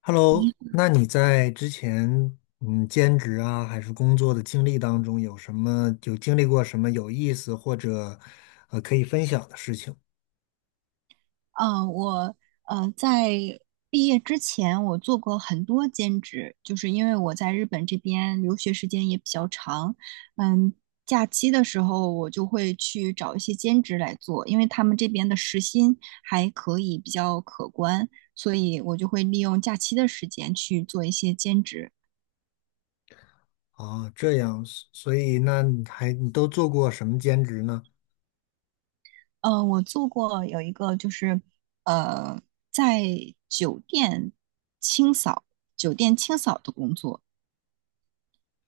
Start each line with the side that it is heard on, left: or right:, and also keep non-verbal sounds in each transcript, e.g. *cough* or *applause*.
left: Hello,那你在之前兼职啊还是工作的经历当中，有什么有经历过什么有意思或者可以分享的事情
right: 嗯，我在毕业之前，我做过很多兼职，就是因为我在日本这边留学时间也比较长。嗯，假期的时候我就会去找一些兼职来做，因为他们这边的时薪还可以比较可观，所以我就会利用假期的时间去做一些兼职。
left: 啊？这样，所以那你还你都做过什么兼职呢？
right: 嗯，我做过有一个就是呃在酒店清扫，酒店清扫的工作。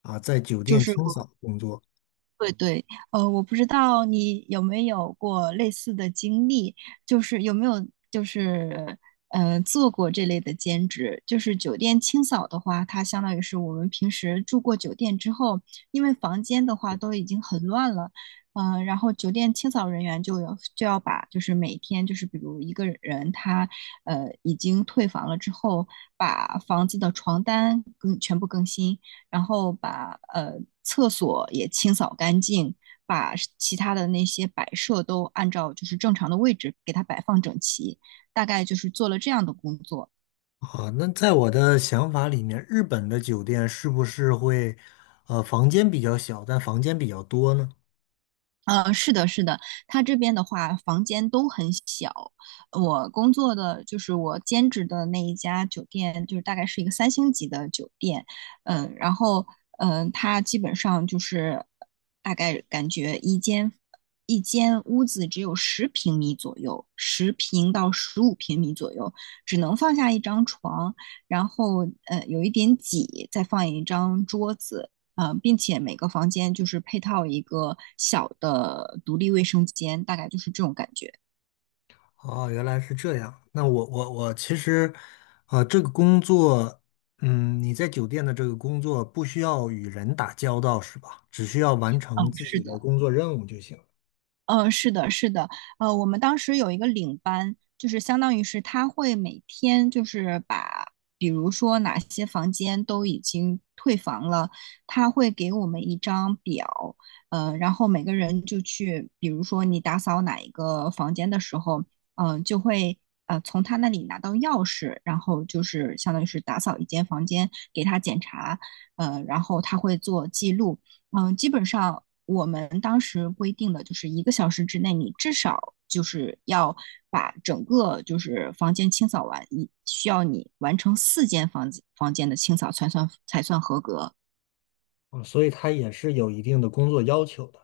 left: 啊，在酒
right: 就
left: 店
right: 是
left: 清
right: 我。
left: 扫工作
right: 对对，我不知道你有没有过类似的经历，就是有没有就是做过这类的兼职，就是酒店清扫的话，它相当于是我们平时住过酒店之后，因为房间的话都已经很乱了。然后酒店清扫人员就要把就是每天就是比如一个人他已经退房了之后，把房子的床单更全部更新。然后把厕所也清扫干净，把其他的那些摆设都按照就是正常的位置给它摆放整齐，大概就是做了这样的工作。
left: 啊？那在我的想法里面，日本的酒店是不是会房间比较小，但房间比较多呢？
right: 是的，是的，他这边的话，房间都很小。我工作的就是我兼职的那一家酒店，就是大概是一个三星级的酒店。然后它基本上就是大概感觉一间屋子只有10平米左右，10平到15平米左右，只能放下一张床，然后有一点挤，再放一张桌子。并且每个房间就是配套一个小的独立卫生间，大概就是这种感觉。
left: 哦，原来是这样。那我其实，啊、这个工作，嗯，你在酒店的这个工作不需要与人打交道，是吧？只需要完
right: 嗯，
left: 成自
right: 是
left: 己
right: 的，
left: 的工作任务就行了。
right: 嗯，是的，是的。我们当时有一个领班，就是相当于是他会每天就是把，比如说哪些房间都已经退房了，他会给我们一张表。然后每个人就去，比如说你打扫哪一个房间的时候，就会从他那里拿到钥匙，然后就是相当于是打扫一间房间给他检查。然后他会做记录。嗯，基本上我们当时规定的就是一个小时之内，你至少就是要把整个就是房间清扫完，你需要你完成四间房间的清扫才算合格。
left: 啊、所以它也是有一定的工作要求的。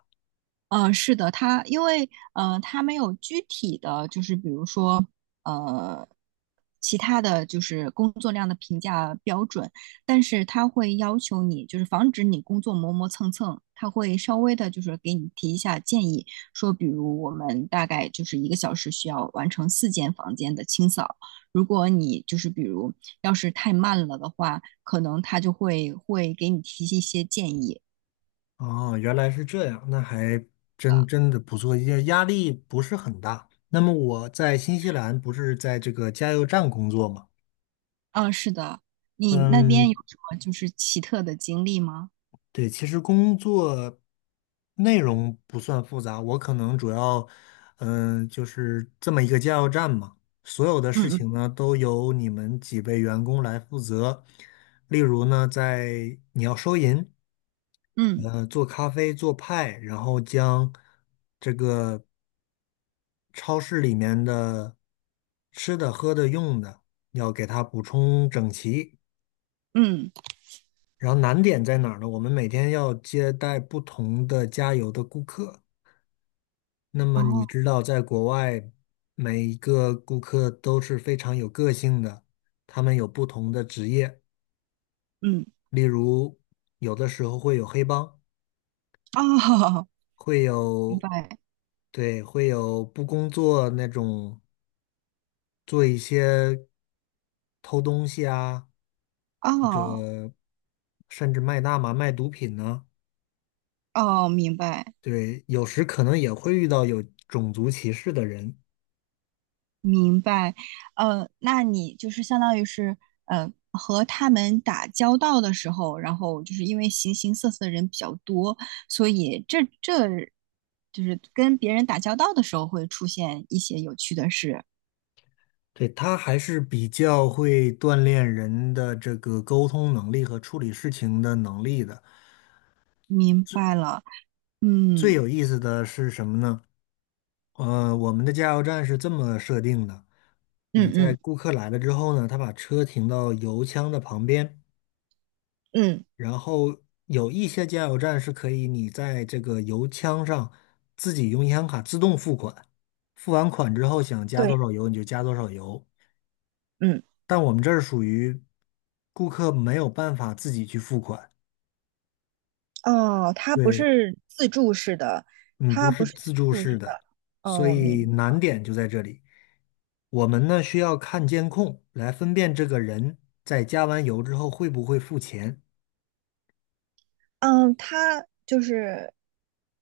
right: 是的，他因为他没有具体的就是比如说呃，其他的就是工作量的评价标准，但是他会要求你就是防止你工作磨磨蹭蹭，他会稍微的就是给你提一下建议，说比如我们大概就是一个小时需要完成四间房间的清扫，如果你就是比如要是太慢了的话，可能他就会给你提一些建议。
left: 哦，原来是这样，那还真的不错，压力不是很大。那么我在新西兰不是在这个加油站工作吗？
right: 嗯，是的，你那边有
left: 嗯，
right: 什么就是奇特的经历吗？
left: 对，其实工作内容不算复杂，我可能主要，嗯，就是这么一个加油站嘛，所有的事
right: 嗯嗯
left: 情呢都由你们几位员工来负责。例如呢，在你要收银，
right: 嗯
left: 做咖啡、做派，然后将这个超市里面的吃的、喝的、用的要给它补充整齐。
right: 嗯，
left: 然后难点在哪儿呢？我们每天要接待不同的加油的顾客。那么你知
right: 哦，
left: 道，在国外，每一个顾客都是非常有个性的，他们有不同的职业，
right: 嗯
left: 例如有的时候会有黑帮，
right: 哦，*laughs*
left: 会
right: 明
left: 有，
right: 白，
left: 对，会有不工作那种做一些偷东西啊，或者
right: 哦
left: 甚至卖大麻、卖毒品呢、
right: 哦，明白
left: 对，有时可能也会遇到有种族歧视的人。
right: 明白。那你就是相当于是和他们打交道的时候，然后就是因为形形色色的人比较多，所以这就是跟别人打交道的时候会出现一些有趣的事。
left: 对，它还是比较会锻炼人的这个沟通能力和处理事情的能力的。
right: 明白了，
left: 最
right: 嗯
left: 有意思的是什么呢？我们的加油站是这么设定的，嗯，
right: 嗯
left: 在
right: 嗯
left: 顾客来了之后呢，他把车停到油枪的旁边，
right: 嗯，
left: 然后有一些加油站是可以你在这个油枪上自己用银行卡自动付款，付完款之后想加
right: 对，
left: 多少油你就加多少油，
right: 嗯。
left: 但我们这儿属于顾客没有办法自己去付款。
right: 哦，他不
left: 对，
right: 是自助式的，
left: 嗯，不
right: 他不
left: 是
right: 是
left: 自
right: 自
left: 助
right: 助式
left: 式
right: 的。
left: 的，所
right: 哦，我明
left: 以
right: 白。
left: 难点就在这里。我们呢需要看监控来分辨这个人在加完油之后会不会付钱。
right: 嗯，他就是，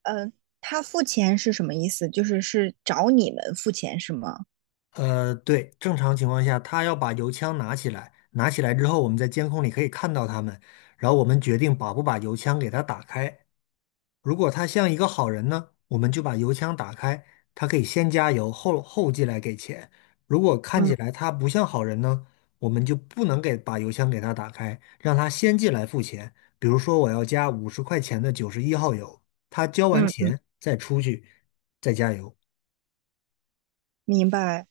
right: 呃，他付钱是什么意思？就是是找你们付钱是吗？
left: 对，正常情况下他要把油枪拿起来，拿起来之后我们在监控里可以看到他们，然后我们决定把不把油枪给他打开。如果他像一个好人呢，我们就把油枪打开，他可以先加油，后进来给钱。如果看起
right: 嗯
left: 来他不像好人呢，我们就不能给把油枪给他打开，让他先进来付钱。比如说我要加50块钱的91号油，他交完
right: 嗯，嗯
left: 钱再出去再加油。
right: 明白。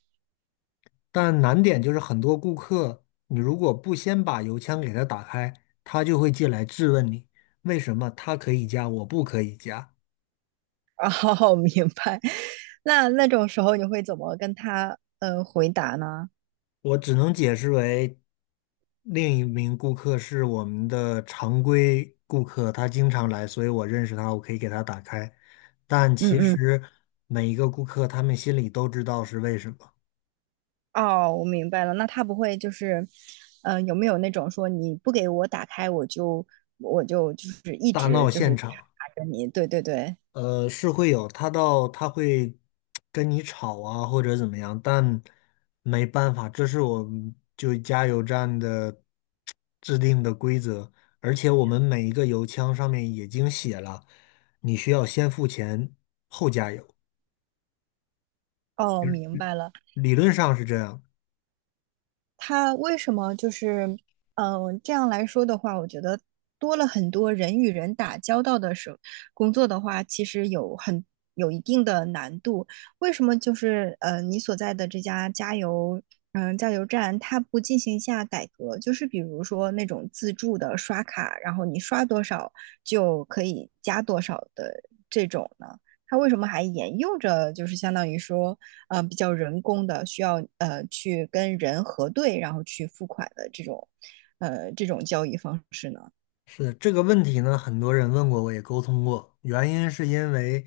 left: 但难点就是很多顾客，你如果不先把油枪给他打开，他就会进来质问你为什么他可以加，我不可以加。
right: 哦，*laughs* 明白。那那种时候你会怎么跟他回答呢？
left: 我只能解释为，另一名顾客是我们的常规顾客，他经常来，所以我认识他，我可以给他打开。但
right: 嗯
left: 其
right: 嗯，
left: 实每一个顾客，他们心里都知道是为什么。
right: 哦，我明白了。那他不会就是，有没有那种说你不给我打开，我就我就就是一
left: 大
right: 直
left: 闹
right: 就
left: 现
right: 是
left: 场。
right: 查着你？对对对。
left: 是会有，他会跟你吵啊，或者怎么样，但没办法，这是我们就加油站的制定的规则，而且我们每一个油枪上面已经写了，你需要先付钱后加油，
right: 哦，明白了。
left: 理论上是这样，
right: 他为什么就是，这样来说的话，我觉得多了很多人与人打交道的时候，工作的话，其实有一定的难度。为什么就是你所在的这家加油，加油站，它不进行一下改革？就是比如说那种自助的刷卡，然后你刷多少就可以加多少的这种呢？它为什么还沿用着就是相当于说？比较人工的，需要去跟人核对，然后去付款的这种，这种交易方式呢？
left: 是这个问题呢，很多人问过，我也沟通过。原因是因为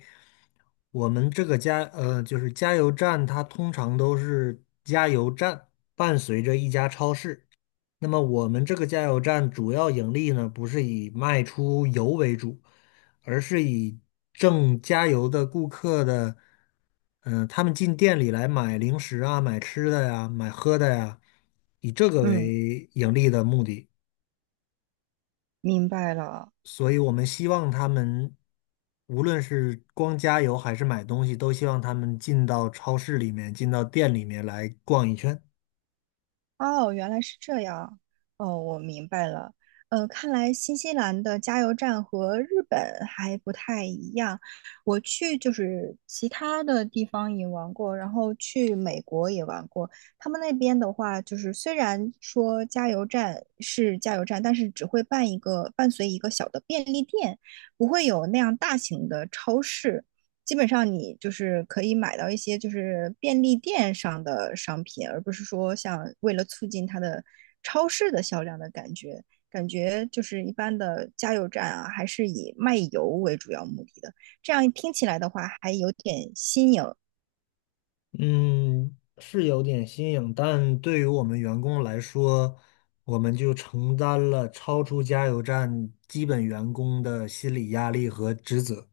left: 我们这个就是加油站，它通常都是加油站伴随着一家超市。那么我们这个加油站主要盈利呢，不是以卖出油为主，而是以挣加油的顾客的，他们进店里来买零食啊、买吃的呀、买喝的呀，以这个
right: 嗯，
left: 为盈利的目的。
right: 明白了。
left: 所以我们希望他们，无论是光加油还是买东西，都希望他们进到超市里面，进到店里面来逛一圈。
right: 哦，原来是这样。哦，我明白了。看来新西兰的加油站和日本还不太一样。我去就是其他的地方也玩过，然后去美国也玩过。他们那边的话，就是虽然说加油站是加油站，但是只会办一个伴随一个小的便利店，不会有那样大型的超市。基本上你就是可以买到一些就是便利店上的商品，而不是说像为了促进它的超市的销量的感觉。感觉就是一般的加油站啊，还是以卖油为主要目的的。这样听起来的话，还有点新颖。
left: 嗯，是有点新颖，但对于我们员工来说，我们就承担了超出加油站基本员工的心理压力和职责。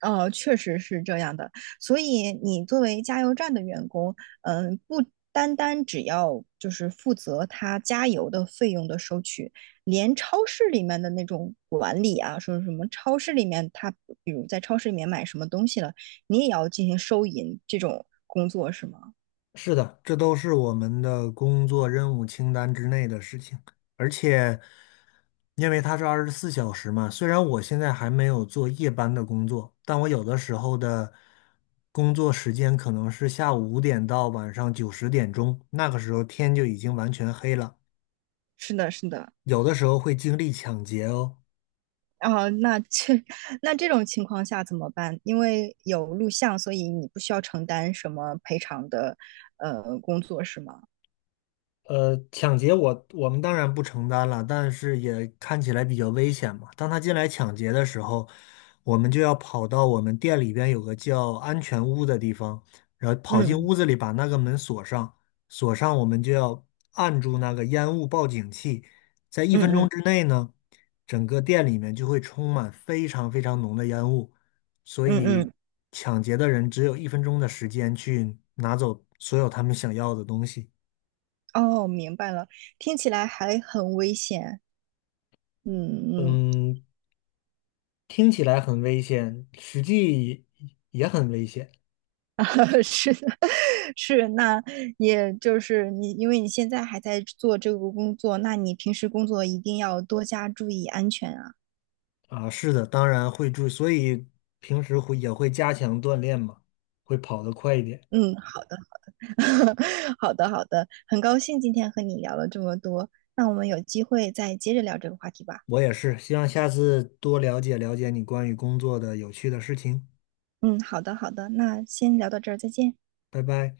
right: 确实是这样的。所以你作为加油站的员工，嗯，不单单只要就是负责他加油的费用的收取，连超市里面的那种管理啊，说什么超市里面他比如在超市里面买什么东西了，你也要进行收银这种工作是吗？
left: 是的，这都是我们的工作任务清单之内的事情，而且因为它是24小时嘛，虽然我现在还没有做夜班的工作，但我有的时候的工作时间可能是下午5点到晚上9、10点钟，那个时候天就已经完全黑了，
right: 是的，是的。
left: 有的时候会经历抢劫哦。
right: 啊，那这 *laughs* 那这种情况下怎么办？因为有录像，所以你不需要承担什么赔偿的工作是吗？
left: 抢劫我们当然不承担了，但是也看起来比较危险嘛。当他进来抢劫的时候，我们就要跑到我们店里边有个叫安全屋的地方，然后跑进
right: 嗯
left: 屋子里把那个门锁上，锁上我们就要按住那个烟雾报警器，在一
right: 嗯
left: 分钟之
right: 嗯
left: 内呢，整个店里面就会充满非常非常浓的烟雾，所
right: 嗯
left: 以
right: 嗯，
left: 抢劫的人只有一分钟的时间去拿走所有他们想要的东西。
right: 哦，明白了，听起来还很危险。嗯嗯，
left: 嗯，听起来很危险，实际也很危险
right: *laughs* 啊，是的，*laughs* 是，那也就是你，因为你现在还在做这个工作，那你平时工作一定要多加注意安全啊。
left: 啊。是的，当然会注意，所以平时会也会加强锻炼嘛，会跑得快一点。
right: 嗯，*laughs* 好的好的，很高兴今天和你聊了这么多，那我们有机会再接着聊这个话题吧。
left: 我也是，希望下次多了解了解你关于工作的有趣的事情。
right: 嗯，好的好的，那先聊到这儿，再见。
left: 拜拜。